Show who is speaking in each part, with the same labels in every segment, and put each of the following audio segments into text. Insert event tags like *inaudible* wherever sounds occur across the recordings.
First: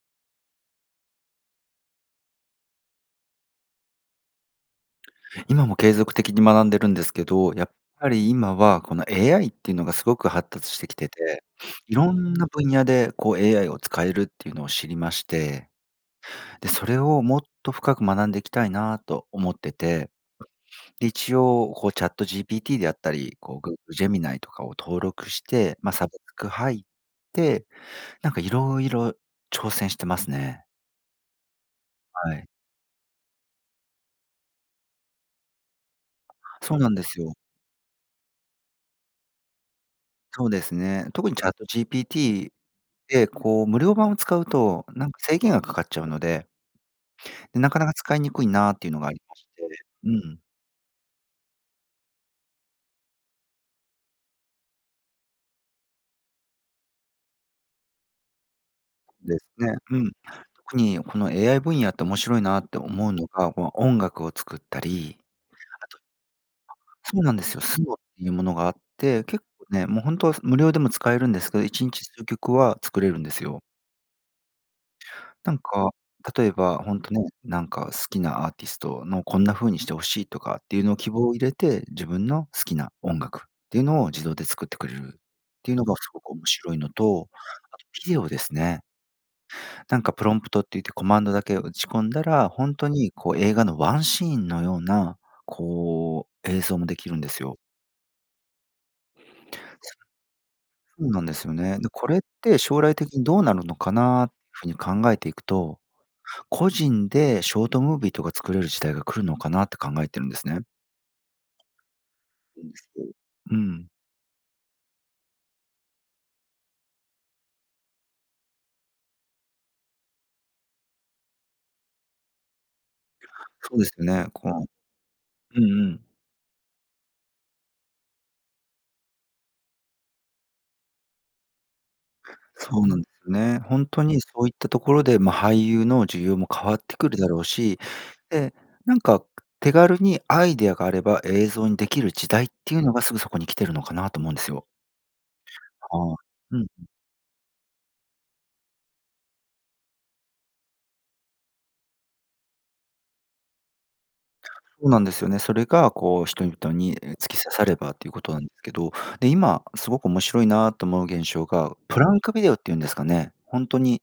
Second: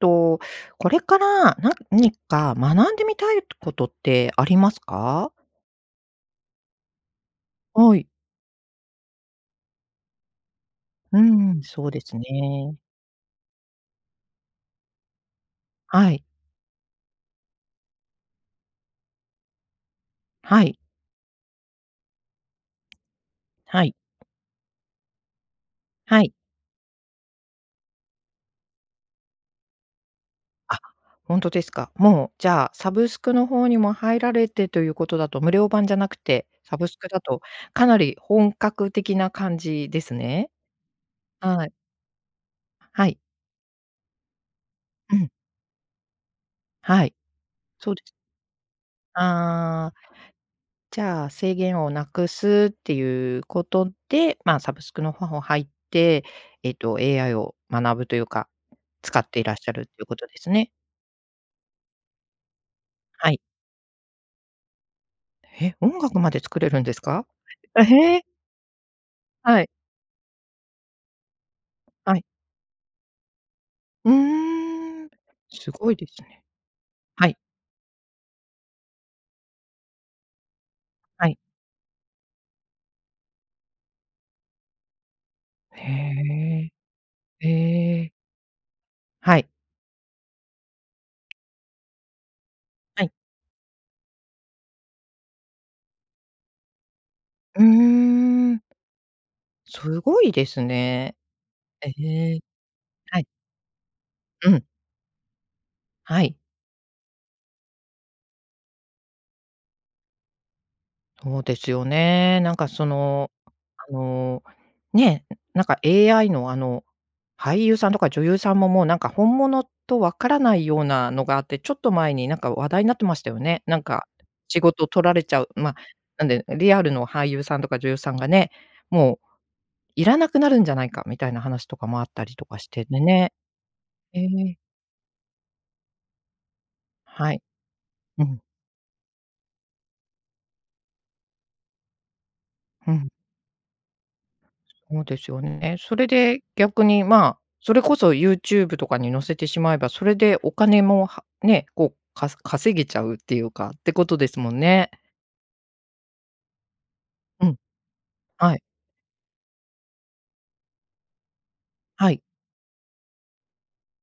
Speaker 1: と、これから、何か学んでみたいとことってありますか？
Speaker 2: 今も継続的に学んでるんですけど、やっ
Speaker 1: はい。
Speaker 2: ぱり今は、この AI っていうのがすごく発達してきて
Speaker 1: う
Speaker 2: て、
Speaker 1: ん、そうで
Speaker 2: 色
Speaker 1: す
Speaker 2: んな分
Speaker 1: ね。
Speaker 2: 野で、こう AI を使えるっていうのを知りまして。
Speaker 1: はい。
Speaker 2: で、それをもっと深く学んでいきたいなと思ってて、
Speaker 1: はい。
Speaker 2: で、一応、こうチャット GPT であったり、こう Google
Speaker 1: はい。
Speaker 2: Gemini とかを登録して、ま、サブ
Speaker 1: は
Speaker 2: ス
Speaker 1: い。
Speaker 2: ク入って、なんか色々挑戦してますね。
Speaker 1: あ、ほんとですか。もう、
Speaker 2: はい。
Speaker 1: じゃあ、サブスクの方にも入られてということだと、無料版じゃなくて、サ
Speaker 2: そう
Speaker 1: ブ
Speaker 2: なん
Speaker 1: ス
Speaker 2: で
Speaker 1: クだ
Speaker 2: すよ。
Speaker 1: と、かなり本格的な感じです
Speaker 2: そ
Speaker 1: ね。
Speaker 2: うですね。特にチャット
Speaker 1: はい。
Speaker 2: GPT
Speaker 1: はい。
Speaker 2: で、こう、無料版を使うと、なん
Speaker 1: う
Speaker 2: か
Speaker 1: ん。
Speaker 2: 制限がかかっちゃうので
Speaker 1: はい。
Speaker 2: なかな
Speaker 1: そ
Speaker 2: か
Speaker 1: うです
Speaker 2: 使いにくいなっていうのがありまして。
Speaker 1: ああ。
Speaker 2: うん。
Speaker 1: じゃあ、制限を無くすっていうことで、ま、サブスクの方を入って、えっと、AI を学ぶというか、使っ
Speaker 2: で
Speaker 1: てい
Speaker 2: す
Speaker 1: らっしゃ
Speaker 2: ね。
Speaker 1: ると
Speaker 2: う
Speaker 1: いう
Speaker 2: ん。
Speaker 1: ことですね。
Speaker 2: 特に、この AI 分野って面白いなって思うの
Speaker 1: はい。
Speaker 2: が、この音楽を作ったり、
Speaker 1: へ、
Speaker 2: あ
Speaker 1: 音
Speaker 2: とあ、
Speaker 1: 楽まで作れるんです
Speaker 2: そう
Speaker 1: か？
Speaker 2: なんですよ。
Speaker 1: あ、
Speaker 2: Suno っ
Speaker 1: へえ。
Speaker 2: ていうものがあって、結
Speaker 1: は
Speaker 2: 構
Speaker 1: い。
Speaker 2: ね、もうほんとは、す無料でも使えるんですけど、1日
Speaker 1: はい。
Speaker 2: 数曲は作れるんですよ。
Speaker 1: うーん。
Speaker 2: なんか、
Speaker 1: 凄いですね。
Speaker 2: 例えば、ほんとね、
Speaker 1: はい。
Speaker 2: なんか、好きなアーティストのこんな風にして欲しいとかっていうのを希望
Speaker 1: は
Speaker 2: を
Speaker 1: い。
Speaker 2: 入れて、自分の好きな音楽っていうのを、自動で作ってくれるっていうの
Speaker 1: へ
Speaker 2: がすごく面
Speaker 1: え。
Speaker 2: 白いのと、
Speaker 1: へ
Speaker 2: あと
Speaker 1: え。
Speaker 2: ビデオですね。
Speaker 1: はい。
Speaker 2: なんか、プロンプトって言ってコマンドだけ打ち込んだら、ほんと
Speaker 1: はい。
Speaker 2: にこう、映画のワンシーンのような、こう、映像も出来るんですよ。
Speaker 1: うーん。凄いです
Speaker 2: うん
Speaker 1: ね。
Speaker 2: なんですよね。で、
Speaker 1: え
Speaker 2: これっ
Speaker 1: え。
Speaker 2: て、将来的
Speaker 1: は
Speaker 2: に
Speaker 1: い。
Speaker 2: どうなるのかな？
Speaker 1: うん。
Speaker 2: 風に考えていくと、
Speaker 1: はい。
Speaker 2: 個人でショートムービーとか作れる時代が来るのかなって考えてるんですね。
Speaker 1: そうですよね。なんかそ
Speaker 2: *unintelligible*
Speaker 1: の、
Speaker 2: うん。
Speaker 1: あの、ね、なんか AI の、あの、俳優さんとか女優さんも、もうなんか本物と分からないようなのがあって、ちょっと前になんか話題になってましたよね。
Speaker 2: そ
Speaker 1: な
Speaker 2: う
Speaker 1: ん
Speaker 2: ですよ
Speaker 1: か、
Speaker 2: ね。こ
Speaker 1: 仕
Speaker 2: う
Speaker 1: 事取られちゃう
Speaker 2: うん
Speaker 1: ま、
Speaker 2: うん。
Speaker 1: なんで、リアルの俳優さんとか女優さんがね、もう、要らなくなるんじゃないか？みたいな話とかもあったりとかし
Speaker 2: そ
Speaker 1: て、
Speaker 2: うな
Speaker 1: で
Speaker 2: んです
Speaker 1: ね
Speaker 2: ね。ほんと
Speaker 1: え
Speaker 2: にそういっ
Speaker 1: え。
Speaker 2: たところで、ま、俳優の需要も変わってくるだ
Speaker 1: は
Speaker 2: ろ
Speaker 1: い。
Speaker 2: うし、
Speaker 1: うん。
Speaker 2: で、なんか、く手軽に、アイデアがあれば、映像に出来る時代っていう
Speaker 1: ふ
Speaker 2: のが
Speaker 1: ん。
Speaker 2: すぐそこに来てるのかな、と思うんですよ。
Speaker 1: ほうですよえ、
Speaker 2: あ
Speaker 1: そ
Speaker 2: あ、
Speaker 1: れで、
Speaker 2: うんう
Speaker 1: 逆
Speaker 2: ん。
Speaker 1: に、まあ、それこそ YouTube とかに載せてしまえば、それで、お金も、はね、こう、か稼げちゃうっていうかってことですもんね。
Speaker 2: そうなんですよね。それが、こう人々に、え、突き
Speaker 1: う
Speaker 2: 刺
Speaker 1: ん。
Speaker 2: さればということなん
Speaker 1: はい。
Speaker 2: けど。で、今すごく面白いなと思う現象が、プ
Speaker 1: は
Speaker 2: ラ
Speaker 1: い。
Speaker 2: ンクビデオっていうんですかね？ほんとに、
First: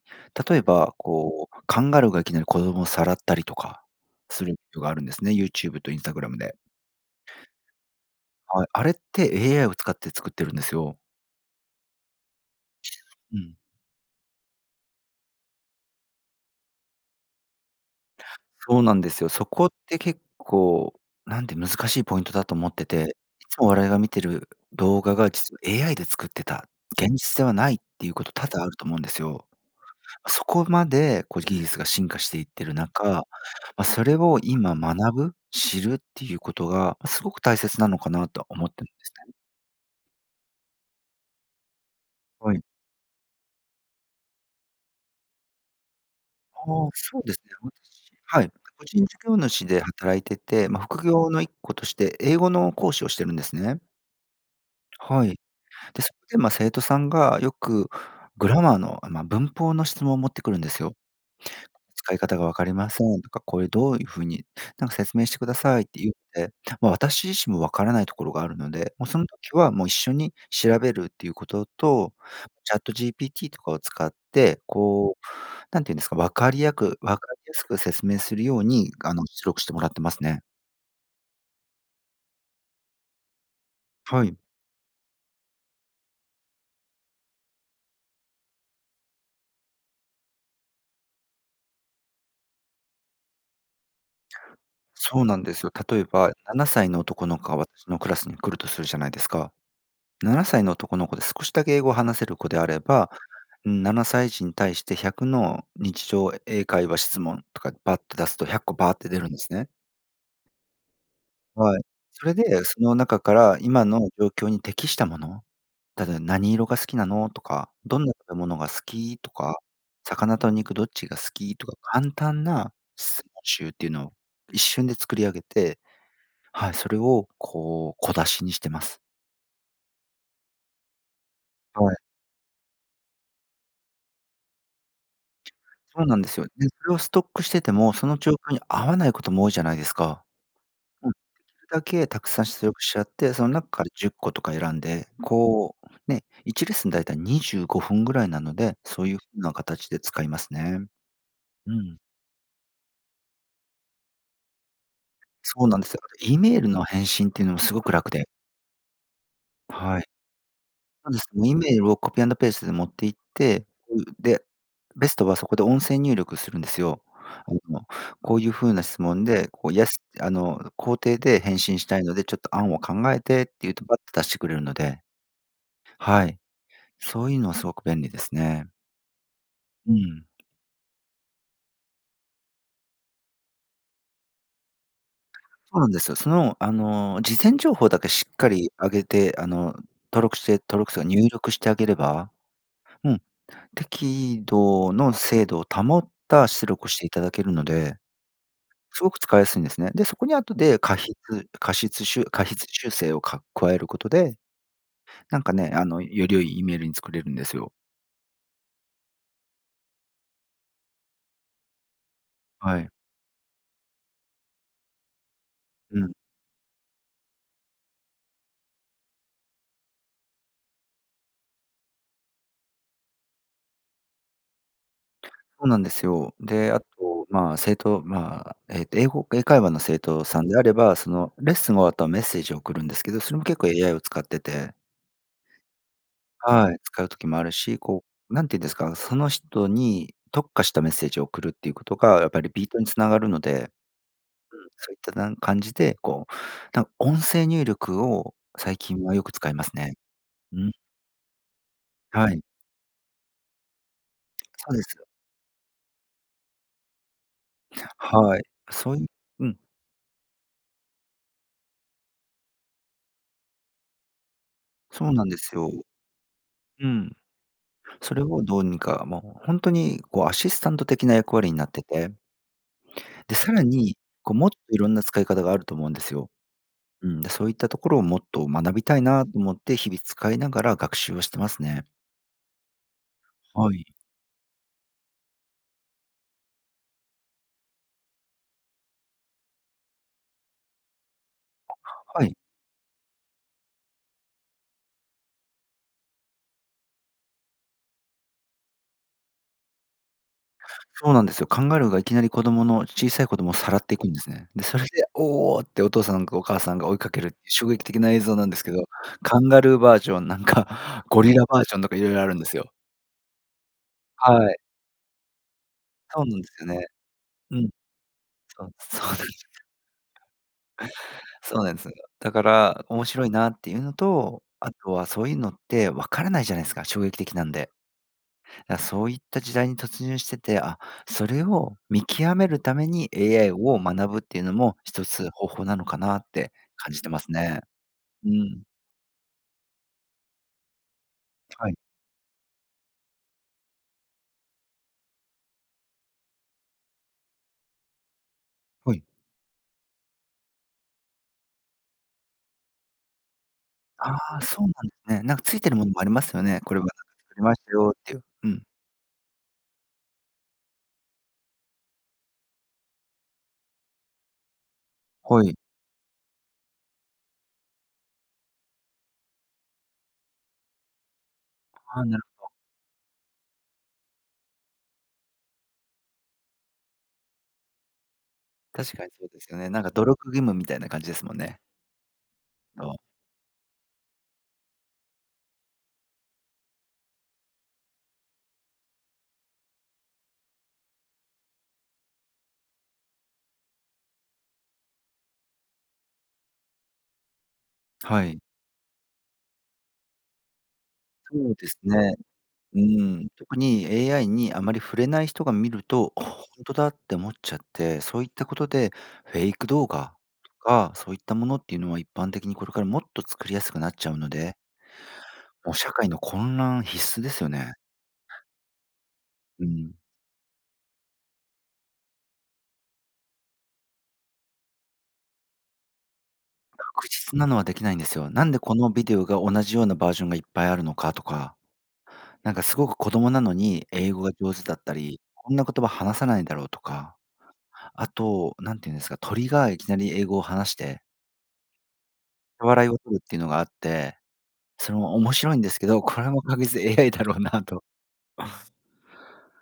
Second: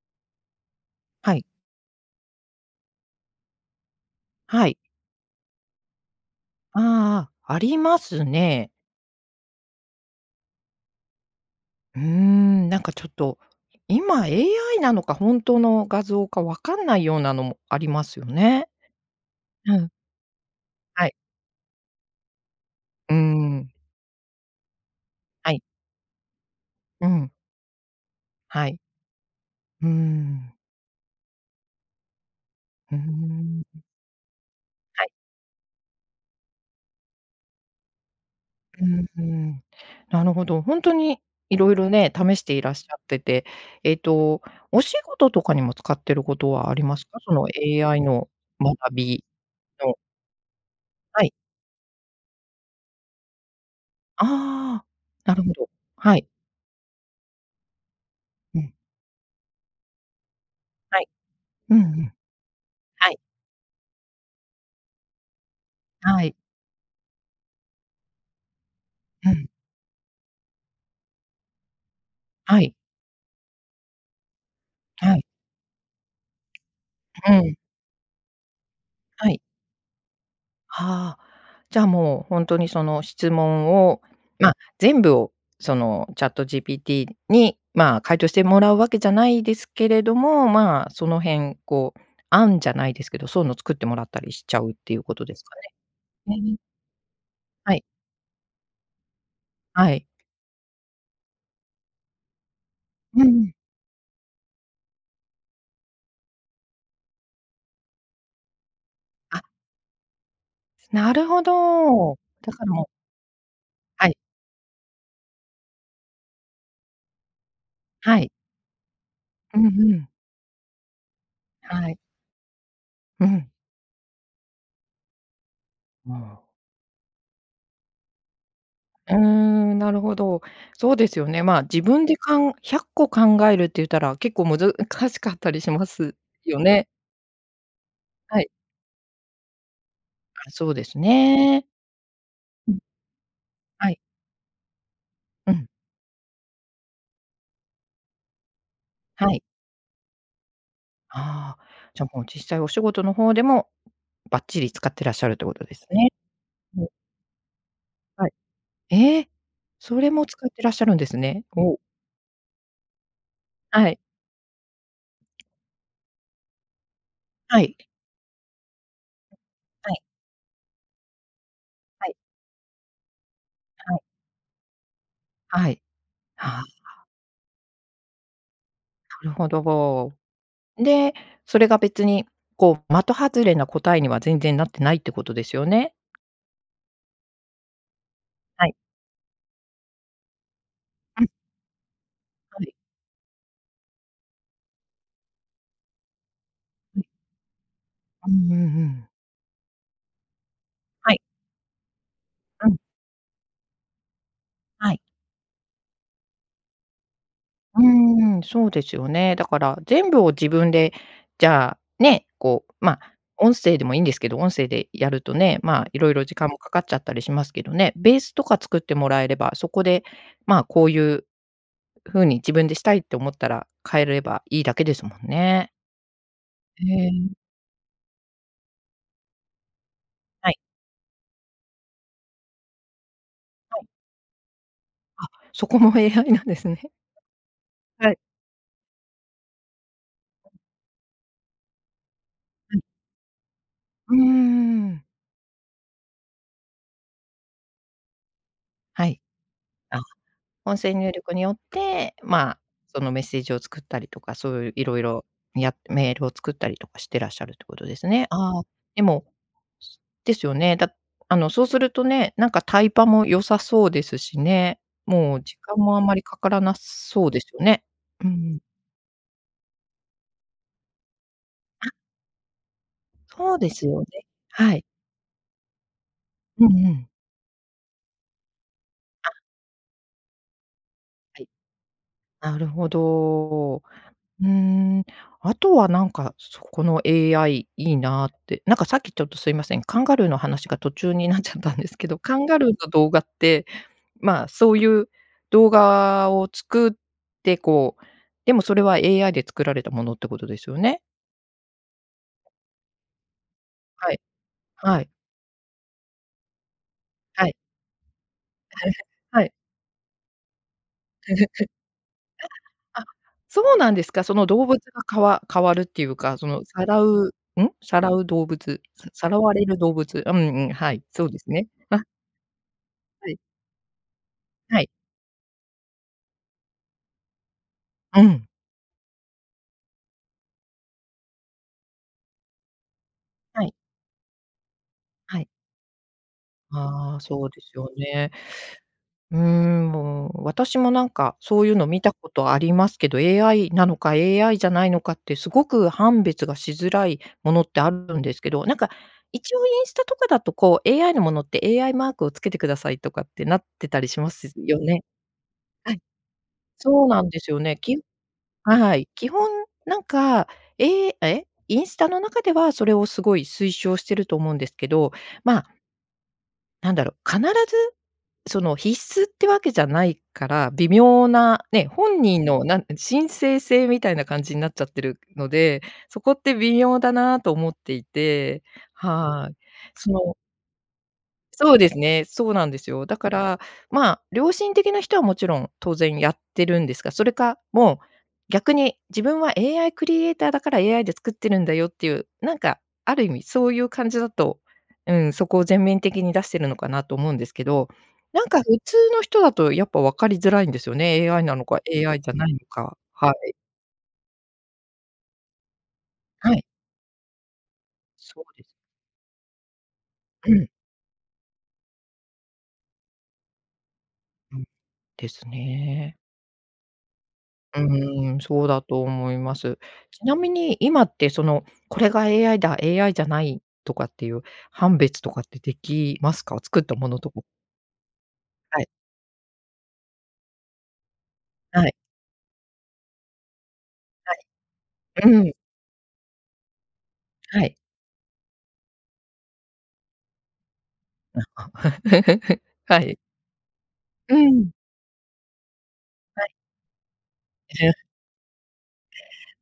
Speaker 2: 例えば、
Speaker 1: はい。
Speaker 2: こう、カンガルーがいきなり子供をさらったりとか、する
Speaker 1: はい。
Speaker 2: とがあるんですね、YouTube とインスタグラムで。
Speaker 1: ああああ、あります
Speaker 2: はい、
Speaker 1: ね。
Speaker 2: あれって AI を使って作ってるんですよ。
Speaker 1: うーん、なんかちょっと、
Speaker 2: うん。
Speaker 1: 今 AI なのか、本当の画像か分かんないようなのも、ありますよね。
Speaker 2: そうなんですよ。そこっ
Speaker 1: うん。
Speaker 2: て結構、
Speaker 1: はい。
Speaker 2: なんて難しいポイントだと思って
Speaker 1: うー
Speaker 2: て。いつも
Speaker 1: ん。
Speaker 2: 我々が見てる動画が、
Speaker 1: は
Speaker 2: 実
Speaker 1: い。
Speaker 2: は AI で作ってた、
Speaker 1: う
Speaker 2: 現
Speaker 1: ん。
Speaker 2: 実ではないっていうこと多々
Speaker 1: は
Speaker 2: ある
Speaker 1: い。
Speaker 2: と思うんですよ。
Speaker 1: うー
Speaker 2: そ
Speaker 1: ん。
Speaker 2: こまで、こう技術が進化していっている
Speaker 1: うー
Speaker 2: 中、
Speaker 1: ん、うん。
Speaker 2: ま、それを今
Speaker 1: はい。
Speaker 2: 学ぶ？知るっていうことが、すごく大切なのかなとは思って
Speaker 1: う
Speaker 2: るん
Speaker 1: ん
Speaker 2: です
Speaker 1: う
Speaker 2: ね。
Speaker 1: ん。なるほど、ほんとに、色々ね、試し
Speaker 2: は
Speaker 1: てい
Speaker 2: い。
Speaker 1: らっしゃってて。えっと、お仕事とかにも使ってることはあり
Speaker 2: ああ、
Speaker 1: ます
Speaker 2: そ
Speaker 1: か？
Speaker 2: う
Speaker 1: そ
Speaker 2: です
Speaker 1: の
Speaker 2: ね。
Speaker 1: AI
Speaker 2: 私
Speaker 1: の、
Speaker 2: はい、個
Speaker 1: 学
Speaker 2: 人事
Speaker 1: び
Speaker 2: 業主で
Speaker 1: の
Speaker 2: 働いてて、ま、副
Speaker 1: は
Speaker 2: 業
Speaker 1: い。
Speaker 2: の一個として、英語の講師をしてるんですね。
Speaker 1: ああ、
Speaker 2: は
Speaker 1: な
Speaker 2: い。
Speaker 1: るほど。
Speaker 2: で、そ、
Speaker 1: はい。
Speaker 2: で、ま、生徒さんがよく、グ
Speaker 1: う
Speaker 2: ラ
Speaker 1: ん。
Speaker 2: マーの、あ、まあ、文法の質問を持ってくるんですよ。
Speaker 1: はい。うんうん。
Speaker 2: 使い方が分かりませ
Speaker 1: はい。
Speaker 2: んとか、こえどういう風に、なんか説明してくださいって言っ
Speaker 1: はい。
Speaker 2: て、まあ、私自身も分からないところがあるので、もうその
Speaker 1: うん。
Speaker 2: 時は、もう一緒に調べるっていうことと、
Speaker 1: はい。
Speaker 2: チャット GPT とかを使って、
Speaker 1: は
Speaker 2: こ
Speaker 1: い。
Speaker 2: う、何て言うんですか、分かりやく分か
Speaker 1: うう
Speaker 2: りや
Speaker 1: ん。
Speaker 2: すく説明するように、あの、
Speaker 1: はい。
Speaker 2: 出力してもらってますね。
Speaker 1: はあ。じゃあ、もう、ほんとにその質問を、
Speaker 2: はい。
Speaker 1: ま、全部をその、チャット GPT に、まあ、回答してもらうわけじゃないですけれども、まあ、その辺こう、案じゃないですけど、そうの作ってもらったりしちゃうっていうこ
Speaker 2: そ
Speaker 1: と
Speaker 2: う
Speaker 1: で
Speaker 2: な
Speaker 1: す
Speaker 2: んで
Speaker 1: か
Speaker 2: すよ。例え
Speaker 1: ね？
Speaker 2: ば、な
Speaker 1: *unintelligible*
Speaker 2: なさいの男の子が
Speaker 1: はい。
Speaker 2: 私のクラスに来るとするじゃないですか。
Speaker 1: はい。
Speaker 2: 7歳の男の子で少しだけ英語を話せる子であれば、
Speaker 1: うん。
Speaker 2: 7歳児に対して100の日常英会話質問、とかバッて出すと、100個バーって出るんで
Speaker 1: あ。
Speaker 2: すね。
Speaker 1: なるほ
Speaker 2: はい、
Speaker 1: ど。
Speaker 2: それ
Speaker 1: だ
Speaker 2: で、
Speaker 1: から
Speaker 2: そ
Speaker 1: もう
Speaker 2: の中から今の
Speaker 1: はい。
Speaker 2: 状況に適したもの、ただ、「何色が好きなの？」とか、「どんな
Speaker 1: はい。
Speaker 2: 食べ物が好き？」と
Speaker 1: う
Speaker 2: か、
Speaker 1: ん、ふん。
Speaker 2: 「魚と肉どっちが好き？」とか、
Speaker 1: はい。
Speaker 2: 簡単な質
Speaker 1: う
Speaker 2: 問
Speaker 1: ん。
Speaker 2: 集っていうのを一瞬で作り上げて
Speaker 1: ああ。
Speaker 2: はい。それをこう、小出しにしてます。
Speaker 1: うーん、なるほど。そうですよね、まあ、自
Speaker 2: はい。
Speaker 1: 分でかん100個考えるって言ったら、結構難しかったりしま
Speaker 2: そう
Speaker 1: す
Speaker 2: なんですよ。
Speaker 1: よ
Speaker 2: で、
Speaker 1: ね？
Speaker 2: それをストックしてても、その状
Speaker 1: はい。
Speaker 2: 況に合わないことも多いじゃないですか。
Speaker 1: あ、そうです
Speaker 2: うん。でき
Speaker 1: ね。
Speaker 2: るだけたくさん出
Speaker 1: うん。
Speaker 2: 力しちゃって、その中か
Speaker 1: は
Speaker 2: ら
Speaker 1: い。
Speaker 2: 10個とか選んで、
Speaker 1: うん。
Speaker 2: こう、ね、1レッスンだいたい25分ぐらいなので、そういう風
Speaker 1: はい。
Speaker 2: な形で使いますね。
Speaker 1: ああ、
Speaker 2: うん。
Speaker 1: じゃあもう実際お仕事の方でも、ばっちり使ってらっしゃるということ
Speaker 2: そう
Speaker 1: で
Speaker 2: なん
Speaker 1: す
Speaker 2: ですよ。だ
Speaker 1: ね。
Speaker 2: から E メール
Speaker 1: う
Speaker 2: の
Speaker 1: ん。
Speaker 2: 返信っていうのもすごく楽
Speaker 1: は
Speaker 2: で。
Speaker 1: い。ええ。そ
Speaker 2: はい。
Speaker 1: れも使ってらっしゃるんで
Speaker 2: なん
Speaker 1: す
Speaker 2: です、
Speaker 1: ね。
Speaker 2: E メ
Speaker 1: お。
Speaker 2: ールをコピーアンドペースで持って行って
Speaker 1: は
Speaker 2: そ
Speaker 1: い。
Speaker 2: う。で、ベストはそこで音声入力するんですよ。あ
Speaker 1: はい。
Speaker 2: の、こういう風な質問で、こう、イエ
Speaker 1: はい。
Speaker 2: スって、あの、肯定で返信したい
Speaker 1: はい。
Speaker 2: ので、ちょっと案を考えてっていうと
Speaker 1: は
Speaker 2: バッ
Speaker 1: い。
Speaker 2: と出してくれるので。
Speaker 1: はい。
Speaker 2: はい。
Speaker 1: はあ。
Speaker 2: そういうのはすごく便利ですね。
Speaker 1: なるほど、
Speaker 2: う
Speaker 1: お。
Speaker 2: ん。
Speaker 1: で、それが別にこう、的外れな答えには全然なってないってことですよ
Speaker 2: そうなん
Speaker 1: ね？
Speaker 2: です。その、あの、事前情報だけしっか
Speaker 1: は
Speaker 2: り
Speaker 1: い。
Speaker 2: あげて、あの、登録して登録つうか
Speaker 1: う
Speaker 2: 入
Speaker 1: ん。
Speaker 2: 力してあげれば
Speaker 1: はい。
Speaker 2: うん。適度の精度を保った出力し
Speaker 1: うん。
Speaker 2: ていただけるので、
Speaker 1: うんうんう
Speaker 2: す
Speaker 1: ん。
Speaker 2: ごく使いやすいんですね。で、そこに後で加
Speaker 1: はい。
Speaker 2: 筆、かしつしゅ加筆
Speaker 1: うん。
Speaker 2: 修正をか加えることで、
Speaker 1: はい。
Speaker 2: なんかね、あの、より良い E メールに作れるんですよ。
Speaker 1: うーん、そうですよね。だから全部を自分で、じゃあ、ね、こう、
Speaker 2: はい。
Speaker 1: まあ、音声でもいいんですけど、音声でやるとね、まあ、
Speaker 2: う
Speaker 1: 色
Speaker 2: ん。
Speaker 1: 々時間もかかっちゃったりしますけどね、ベースとか作ってもらえれば、そこで、まあこういう風に自分でしたいって思ったら、変えればいいだけですもん
Speaker 2: そう
Speaker 1: ね。
Speaker 2: なんですよ。で、あ
Speaker 1: へ
Speaker 2: と、
Speaker 1: え。
Speaker 2: まあ、生徒、まあ、ええと、英語英会話の生徒さん
Speaker 1: はい。
Speaker 2: であれば、その、レッスン終わるとメッセージを送るんですけど、それも結構
Speaker 1: はい。
Speaker 2: AI を使ってて。
Speaker 1: あ、そこも AI なんです
Speaker 2: はい、
Speaker 1: ね。
Speaker 2: 使う時もあるし、こ
Speaker 1: はい。
Speaker 2: う、何て言うんですか、その人に特化したメッセージを送るっていうことがやっぱ、リピー
Speaker 1: う
Speaker 2: ト
Speaker 1: ん。
Speaker 2: に繋がるので。
Speaker 1: うー
Speaker 2: うん、そういっ
Speaker 1: ん。
Speaker 2: たな感じで、こう、なんか音声入力を最近
Speaker 1: は
Speaker 2: は
Speaker 1: い。
Speaker 2: よく使いますね。
Speaker 1: あ、
Speaker 2: うん。
Speaker 1: 音声入力によって、
Speaker 2: はい。
Speaker 1: まあ、そのメッセージを作ったりとか、そういう
Speaker 2: そうで
Speaker 1: 色
Speaker 2: す。
Speaker 1: 々やメールを作ったりとかしてらっしゃるってことですね。
Speaker 2: はい、
Speaker 1: ああ、
Speaker 2: そう
Speaker 1: で
Speaker 2: いう
Speaker 1: も
Speaker 2: うん。
Speaker 1: ですよね。だあの、そうするとね、なんかタイパも良さそうですしね。
Speaker 2: そうなん
Speaker 1: も
Speaker 2: で
Speaker 1: う
Speaker 2: す
Speaker 1: 時
Speaker 2: よ。
Speaker 1: 間もあまりかからな
Speaker 2: うん。
Speaker 1: そうですよね。
Speaker 2: それ
Speaker 1: う
Speaker 2: をど
Speaker 1: ん。
Speaker 2: うにか、もうほんとにこう、アシスタント的な役割になって
Speaker 1: あ。
Speaker 2: てで、さ
Speaker 1: そう
Speaker 2: ら
Speaker 1: です
Speaker 2: に、
Speaker 1: よね。
Speaker 2: こうもっと
Speaker 1: は
Speaker 2: い
Speaker 1: い。
Speaker 2: ろんな使い方があると思うんですよ。
Speaker 1: うんうん。
Speaker 2: うん。で、そういったところをもっと学びたいなと
Speaker 1: あ。
Speaker 2: 思って、日々使いながら学習をして
Speaker 1: はい。
Speaker 2: ますね。
Speaker 1: なるほ
Speaker 2: は
Speaker 1: ど。う
Speaker 2: い。
Speaker 1: ーん、あとはなんか、そこの AI いいなって、なんかさっきちょっとすいません、カンガルーの話が途中になっちゃったんですけど、
Speaker 2: は
Speaker 1: カ
Speaker 2: い。
Speaker 1: ンガルーの動画って、まあそういう動画を作って、こう、でもそれは AI で作られたものってことですよね？
Speaker 2: そうなんですよ。カンガルーがいきなり子供の小さい子供をさらっていく
Speaker 1: は
Speaker 2: ん
Speaker 1: い。
Speaker 2: ですね。で、それ
Speaker 1: は
Speaker 2: で、
Speaker 1: い。
Speaker 2: おお！ってお父さんかお母さんが追いかける
Speaker 1: はい。
Speaker 2: 衝撃的な映像なんですけど、
Speaker 1: *chuckles*
Speaker 2: カ
Speaker 1: は
Speaker 2: ン
Speaker 1: い。
Speaker 2: ガルーバージョン、なんか、ゴリラバージョンとか色々あるんですよ。
Speaker 1: *chuckles* あ、そうなんですか。その
Speaker 2: はい。
Speaker 1: 動物が、かわ変わるっていう
Speaker 2: そう
Speaker 1: か、
Speaker 2: なん
Speaker 1: そ
Speaker 2: す
Speaker 1: の
Speaker 2: か
Speaker 1: さ
Speaker 2: ね。
Speaker 1: らう
Speaker 2: うん。
Speaker 1: ん、さらう動
Speaker 2: そう、
Speaker 1: 物、
Speaker 2: そう
Speaker 1: さ
Speaker 2: なんす
Speaker 1: さらわれる動物
Speaker 2: か。
Speaker 1: うんうん、はい、そうです
Speaker 2: そう
Speaker 1: ね。
Speaker 2: なんです。
Speaker 1: わ
Speaker 2: だから面白
Speaker 1: は
Speaker 2: い
Speaker 1: い。
Speaker 2: なっていうのと、あ
Speaker 1: はい。
Speaker 2: とはそういうのって分からないじゃないすか、衝撃的なんで。
Speaker 1: うん。
Speaker 2: だ、そういった時代に突入してて、あ、それを見極めるために AI
Speaker 1: はい。
Speaker 2: を学ぶっていうのも1つ
Speaker 1: は
Speaker 2: 方
Speaker 1: い。
Speaker 2: 法なのかなって感じて
Speaker 1: あ
Speaker 2: ま
Speaker 1: あ、
Speaker 2: す
Speaker 1: そう
Speaker 2: ね。
Speaker 1: ですよ
Speaker 2: う
Speaker 1: ね。
Speaker 2: ん。
Speaker 1: うーん、もう私もなんかそう
Speaker 2: は
Speaker 1: い
Speaker 2: い。
Speaker 1: うの見たことありますけど、AI なのか AI じゃないのかって、すごく判別がしづらいものってあるんですけど、なんか
Speaker 2: はい。
Speaker 1: 一応インスタとかだとこう、AI のものって AI マークを付けてくださいとかってなってたり
Speaker 2: あ
Speaker 1: しま
Speaker 2: あ、
Speaker 1: す
Speaker 2: そうな
Speaker 1: よ
Speaker 2: んで
Speaker 1: ね？
Speaker 2: すね。なんかついてるもの
Speaker 1: はい。
Speaker 2: もありますよね。これは、
Speaker 1: そうなん
Speaker 2: 作
Speaker 1: で
Speaker 2: り
Speaker 1: す
Speaker 2: ま
Speaker 1: よ
Speaker 2: した
Speaker 1: ね。
Speaker 2: よ
Speaker 1: き
Speaker 2: っていう。うん。
Speaker 1: はい。基本なんか、えええ。インスタの中ではそれをすごい推奨してると思うんですけど、
Speaker 2: ほい。
Speaker 1: まあなんだろう、必ずその、必須ってわけじゃないから、微妙なね、
Speaker 2: ああ、な
Speaker 1: 本
Speaker 2: る
Speaker 1: 人
Speaker 2: ほど。
Speaker 1: のなん申請制みたいな感じになっちゃってるので、そこって微妙だなと思っていて
Speaker 2: 確かにそうです
Speaker 1: はい。
Speaker 2: よね。なんか努力
Speaker 1: そう。
Speaker 2: 義務みたいな感じですもんね。
Speaker 1: そうですね、そうなんで
Speaker 2: そ
Speaker 1: す
Speaker 2: う。
Speaker 1: よ。だから、まあ、良心的な人はもちろん当然やってるんですが、それか、もう、逆に自分は AI クリエイターだから AI で作ってるんだよっていう、なんかある意味そういう感じだと、うん、そこを全面的に出してるのかなと思うんですけど、
Speaker 2: はい。
Speaker 1: なんか普通の人だとやっぱ分かりづらいんですよね、AI
Speaker 2: そ
Speaker 1: な
Speaker 2: う
Speaker 1: の
Speaker 2: です
Speaker 1: か、
Speaker 2: ね。
Speaker 1: AI じゃないの
Speaker 2: う
Speaker 1: か、
Speaker 2: ーん、
Speaker 1: はい。
Speaker 2: 特に AI にあまり触れない人が見ると、ほ
Speaker 1: はい。
Speaker 2: んとだって思っちゃって、そういっ
Speaker 1: そ
Speaker 2: た
Speaker 1: う
Speaker 2: こ
Speaker 1: です。
Speaker 2: とでフェイク動画と
Speaker 1: うん。
Speaker 2: かそういったものっていうのは、一般的にこれからもっと作りやすくなっちゃうので
Speaker 1: うん、です
Speaker 2: もう、社会
Speaker 1: ね。
Speaker 2: の混乱必須ですよね。
Speaker 1: うーん、そうだと思いま
Speaker 2: う
Speaker 1: す。
Speaker 2: ん。
Speaker 1: ちなみに、今ってその、これが AI だ、AI じゃないとかっていう判別とかってできますか？作ったも
Speaker 2: 確
Speaker 1: のと
Speaker 2: 実
Speaker 1: か。
Speaker 2: なのはできないんですよ。なんでこ
Speaker 1: はい。
Speaker 2: のビデオが同じようなバージョンがいっぱいあるのかとか。
Speaker 1: はい。
Speaker 2: なんかすごく子供なのに英語が
Speaker 1: は
Speaker 2: 上手だったり、
Speaker 1: い、うん。
Speaker 2: こんな言葉話さないんだろうとか、
Speaker 1: はい。
Speaker 2: あと何て言うんすか、鳥がいきなり英語を話して
Speaker 1: *laughs*
Speaker 2: 笑いを
Speaker 1: はい。
Speaker 2: 取るっていうのがあって、
Speaker 1: うん。
Speaker 2: それも面白いんですけど、これも
Speaker 1: はい。
Speaker 2: 確実 AI だろうなと。
Speaker 1: *laughs*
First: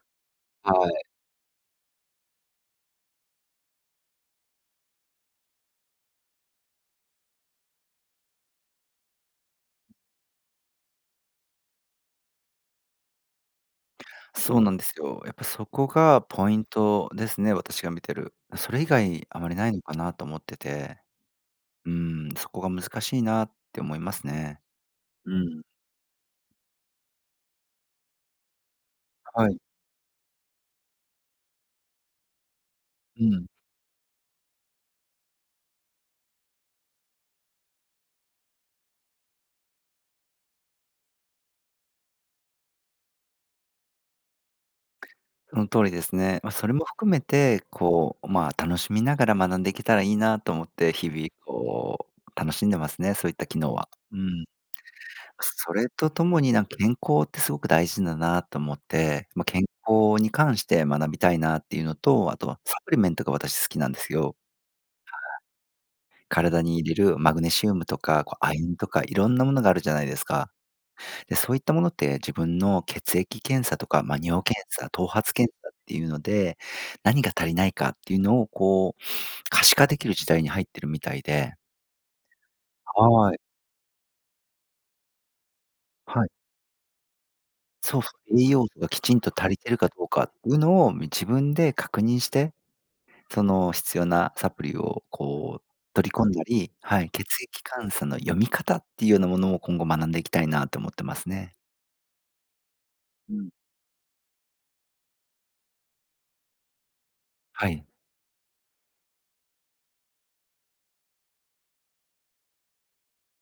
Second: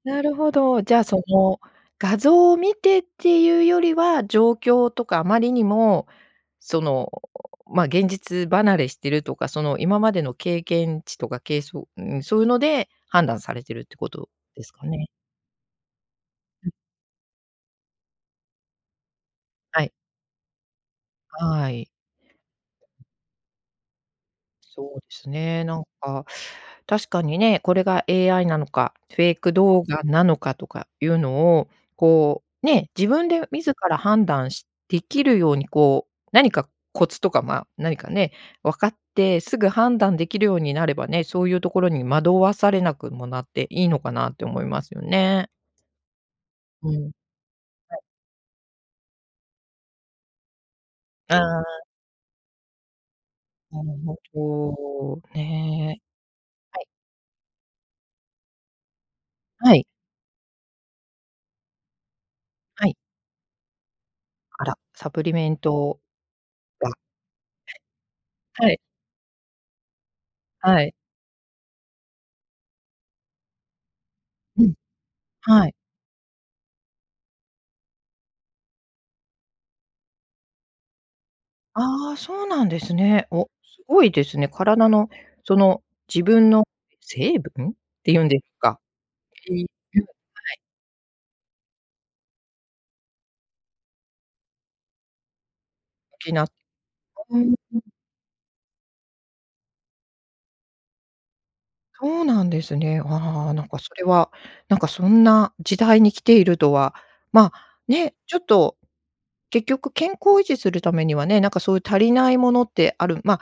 Speaker 1: なるほ
Speaker 2: は
Speaker 1: ど、じゃあ
Speaker 2: い。
Speaker 1: その画像を見てっていうよりは、状況とか、あまりにもその、ま、現実離れしてるとか、その、今までの経験値とか、けいそうん、そういうので判断されてるってこと
Speaker 2: そう
Speaker 1: で
Speaker 2: な
Speaker 1: す
Speaker 2: んで
Speaker 1: か
Speaker 2: す
Speaker 1: ね。
Speaker 2: よ。やっぱそこがポイン
Speaker 1: うん。
Speaker 2: トですね、私が見てる。それ以外あまりないの
Speaker 1: はい。
Speaker 2: かなと思ってて。
Speaker 1: はい。
Speaker 2: うん、そこが難しいなって思いますね。
Speaker 1: そうです
Speaker 2: うん。
Speaker 1: ね、なんか、確かにね、これが AI なのかフェイ
Speaker 2: は
Speaker 1: ク
Speaker 2: い。
Speaker 1: 動画なのかとかいうのを、こう、ね、自
Speaker 2: う
Speaker 1: 分で
Speaker 2: ん。
Speaker 1: 自ら判断しできるようにこう、何かコツとかまあ、何かね、分かってすぐ判断できるようになればね、そういうところに惑わされなくもなっていいのかなって思いますよね。
Speaker 2: その通りですね。ま、それも
Speaker 1: うん、
Speaker 2: 含めて
Speaker 1: はい。
Speaker 2: こう、まあ、楽しみながら学んでいけたらいいなと思って、日々
Speaker 1: ああ。
Speaker 2: こう楽しんでますね、そういった機能
Speaker 1: な
Speaker 2: は、
Speaker 1: る
Speaker 2: うん。
Speaker 1: ほど、
Speaker 2: それ
Speaker 1: ねえ。
Speaker 2: とともになんか
Speaker 1: はい。
Speaker 2: 健康ってすごく大事だなと思って、ま、健
Speaker 1: はい。
Speaker 2: 康に関して学びたいなっていうのと、あとはサ
Speaker 1: は
Speaker 2: プ
Speaker 1: い。
Speaker 2: リメントが私好きなんですよ。はい。
Speaker 1: あら、サプリメント、
Speaker 2: 体に入
Speaker 1: あ。
Speaker 2: れるマグネシウムとか、こう亜
Speaker 1: は
Speaker 2: 鉛
Speaker 1: い。
Speaker 2: とかいろんなものがあるじゃないですか。
Speaker 1: はい。
Speaker 2: で、そういったものって自分の血液検査とか、ま、尿
Speaker 1: う
Speaker 2: 検
Speaker 1: ん、
Speaker 2: 査、頭髪検
Speaker 1: は
Speaker 2: 査っ
Speaker 1: い。
Speaker 2: ていうので、何が足りないかっていうのをこう可視化できる時代に入ってるみたいで。
Speaker 1: ああ、そうなんですね。
Speaker 2: はい。
Speaker 1: お、すごいですね。体のその、自
Speaker 2: はい。
Speaker 1: 分の成分っ
Speaker 2: そう
Speaker 1: て
Speaker 2: す、
Speaker 1: いうんです
Speaker 2: 栄養
Speaker 1: か。
Speaker 2: 素がきちん
Speaker 1: っ
Speaker 2: と足
Speaker 1: て
Speaker 2: り
Speaker 1: いう
Speaker 2: てるか
Speaker 1: は
Speaker 2: どうかっていう
Speaker 1: い。
Speaker 2: のを、み自分で確認して、その、必要なサプリをこう取り込ん
Speaker 1: 補
Speaker 2: だ
Speaker 1: っ
Speaker 2: りはい。けつ
Speaker 1: うん
Speaker 2: えき
Speaker 1: うん。
Speaker 2: かんさの読み方っていうようなものを、今後学んでいきたいなと思ってますね。
Speaker 1: そうなんですね。
Speaker 2: う
Speaker 1: あ
Speaker 2: ん。
Speaker 1: あ、なんかそれは、なんかそんな時代にきているとは、ま
Speaker 2: は
Speaker 1: あ、
Speaker 2: い。
Speaker 1: ね、ちょっと、結局健康を維持するためにはね、なんかそういう足りないものってあるまあ、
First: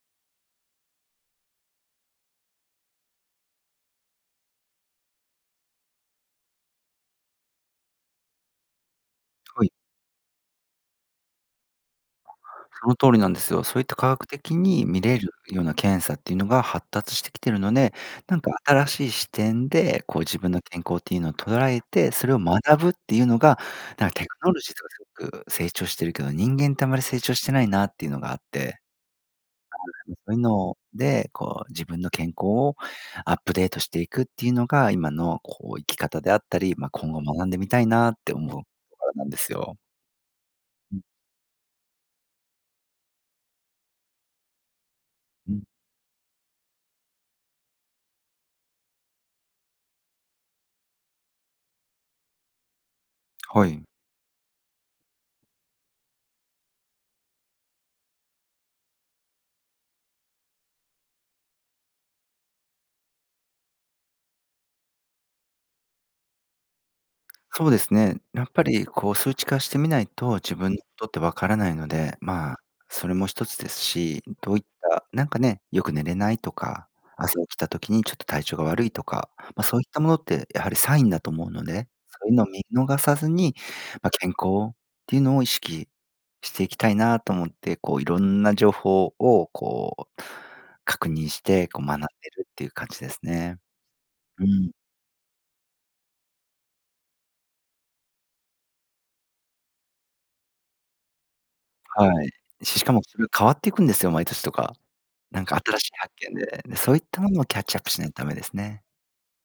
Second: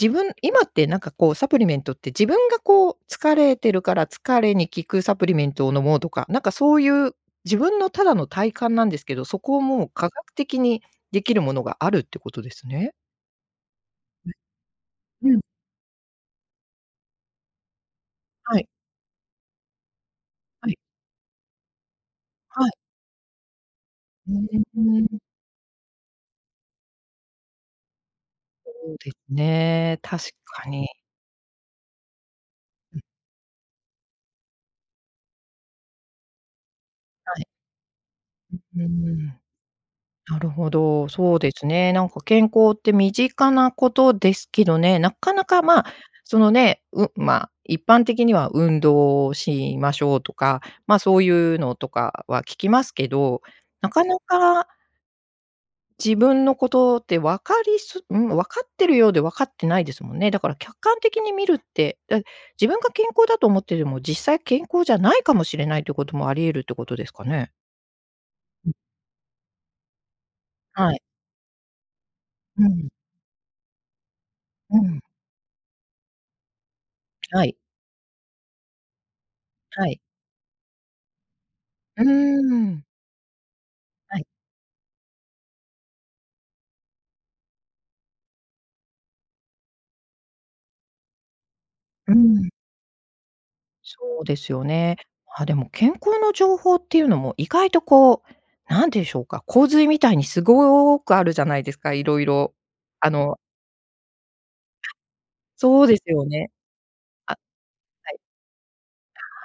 Speaker 1: 自分今ってなんかこう、サプリメントって、自分がこう、疲れてるから疲れに効くサプリメントを飲もうとか、なんかそういう、自分のただの体感なんですけど、そこを
Speaker 2: はい。
Speaker 1: もう科学的にできるものがあるってことです
Speaker 2: そ
Speaker 1: ね。
Speaker 2: の通りなんですよ。そういった科学
Speaker 1: う、
Speaker 2: 的に見れ
Speaker 1: う
Speaker 2: る
Speaker 1: ん。
Speaker 2: ような検査っていうのが発達してきてるので、なんか
Speaker 1: はい。
Speaker 2: 新しい視点で、こう自分の
Speaker 1: はい。
Speaker 2: 健康っていうのを捉えて、それを
Speaker 1: はい。
Speaker 2: 学ぶっていうのが、なんテ
Speaker 1: う
Speaker 2: クノ
Speaker 1: ー
Speaker 2: ロジーとかす
Speaker 1: ん。
Speaker 2: ごく成長してるけど、人間ってあまり成長してないなっていうのがあっ
Speaker 1: そ
Speaker 2: て、
Speaker 1: うです
Speaker 2: そ
Speaker 1: ね、
Speaker 2: うで
Speaker 1: 確
Speaker 2: そういう
Speaker 1: か
Speaker 2: の
Speaker 1: に。
Speaker 2: で、こう自分の健康を
Speaker 1: うん。
Speaker 2: アップデートしていくっていうのが、今のこう生き方であったり、ま、今後
Speaker 1: は
Speaker 2: 学
Speaker 1: い。
Speaker 2: んでみたいなって思う
Speaker 1: う、うー
Speaker 2: ところな
Speaker 1: ん。
Speaker 2: んですよ。
Speaker 1: なるほ
Speaker 2: ん。
Speaker 1: ど、そうですね、なんか健康って身近なことですけどね、なかな
Speaker 2: う
Speaker 1: か
Speaker 2: ん。
Speaker 1: まあ、そのね、うん、まあ、一般的には、運動しましょうとか、まあそういうのとかは聞きますけど、
Speaker 2: はい。
Speaker 1: なかなか自分のことって分かりすうん、分かってるようで分かってないですもんね。だから客観的に見るって、だ自分が健康だと思ってても、実際健康じゃないかもしれないってこともあり得るってことですかね？
Speaker 2: そうですね、やっぱ
Speaker 1: うん。
Speaker 2: りこう数値化してみないと、自分に
Speaker 1: はい。
Speaker 2: とって分からないので、まあ、
Speaker 1: うん。
Speaker 2: それも1つですし、どういっ
Speaker 1: うん。
Speaker 2: たなんかね、よく寝れないとか、朝
Speaker 1: は
Speaker 2: 起
Speaker 1: い。
Speaker 2: きた時にちょっと体調が悪いとか、まあそうい
Speaker 1: は
Speaker 2: っ
Speaker 1: い。
Speaker 2: たものってやはりサインだと思うので、
Speaker 1: うー
Speaker 2: そういうのを見
Speaker 1: ん。
Speaker 2: 逃さずに、まあ
Speaker 1: はい。
Speaker 2: 健康っていうのを意識していきたいなと思って、こういろんな情報をこう、確認して、こう学んで
Speaker 1: う
Speaker 2: る
Speaker 1: ん。
Speaker 2: っていう感じですね。
Speaker 1: そうで
Speaker 2: う
Speaker 1: すよ
Speaker 2: ん。
Speaker 1: ね。まあ、でも健康の情報っていうのも意外とこう、なんでしょうか、洪水みたいにすごくあるじゃないですか、いろ
Speaker 2: は
Speaker 1: い
Speaker 2: い、
Speaker 1: ろ、
Speaker 2: しかも
Speaker 1: あ
Speaker 2: それが
Speaker 1: の
Speaker 2: 変わっていくんですよ、毎年とか。なんか新
Speaker 1: そう
Speaker 2: しい
Speaker 1: です
Speaker 2: 発
Speaker 1: よ
Speaker 2: 見
Speaker 1: ね。
Speaker 2: で、そういったも
Speaker 1: あ
Speaker 2: のを
Speaker 1: は
Speaker 2: キャッチアップしない
Speaker 1: い。
Speaker 2: とダメですね。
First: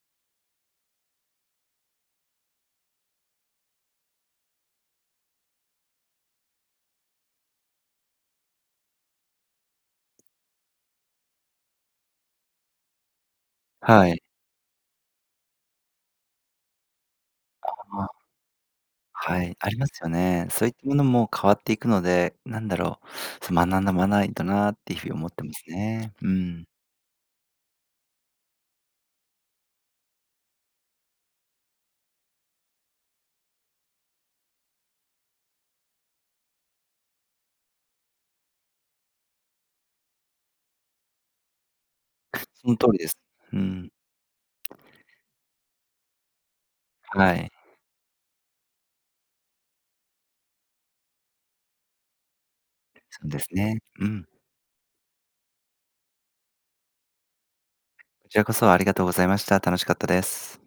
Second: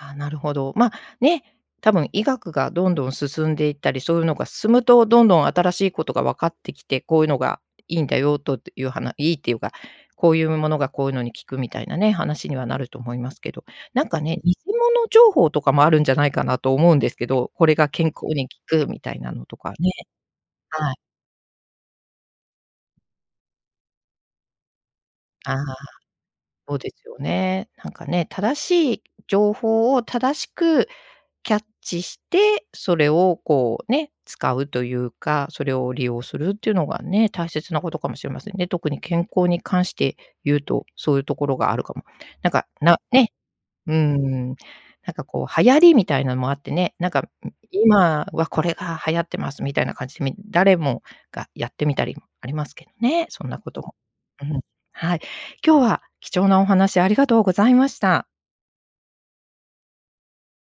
Speaker 1: ああ、なるほど。まあね、多分医学がどんどん進んでいったり、そういうのが進むと、どんどん新しいことが分かってきて、こういうのがいいんだよとっていうはないいっていうか、こういうものがこういうのに効くみたいなね、話にはなると思いますけど。なん
Speaker 2: は
Speaker 1: か
Speaker 2: い。
Speaker 1: ね、偽物情報とかもあるんじゃないかなと思うんですけど、こ
Speaker 2: あ
Speaker 1: れが
Speaker 2: あ、まあ。
Speaker 1: 健康に効くみたいな
Speaker 2: は
Speaker 1: の
Speaker 2: い、
Speaker 1: と
Speaker 2: あ
Speaker 1: か
Speaker 2: りま
Speaker 1: ね。
Speaker 2: すよね。そういった
Speaker 1: は
Speaker 2: も
Speaker 1: い。
Speaker 2: のも変わっていくので、なんだろう、そ、学ばないとなっていう風に思ってま
Speaker 1: あ
Speaker 2: す
Speaker 1: あ、
Speaker 2: ね。うん。
Speaker 1: そうですよね。なんかね、正しい情報を正しくキャッチして、それをこうね、使うというか、それを利用するっていうのがね、大切なことかもしれませんね。特に健康に関して言うと、そういうところがあるかも。なんか、
Speaker 2: その通り
Speaker 1: な
Speaker 2: です。
Speaker 1: ね、
Speaker 2: うん。
Speaker 1: うーん、なんかこう流行りみたいなもあってね、なんか、ん、
Speaker 2: はい。
Speaker 1: 今はこれが流行ってますみたいな感じ、み誰もがやってみたりありますけど
Speaker 2: そ
Speaker 1: ね、
Speaker 2: うで
Speaker 1: そ
Speaker 2: す
Speaker 1: んなこ
Speaker 2: ね。
Speaker 1: とも。
Speaker 2: うん。
Speaker 1: うん。はい。今日は貴重なお話、ありがとうございました。
Speaker 2: こちらこそ、ありがとうございました、楽しかったです。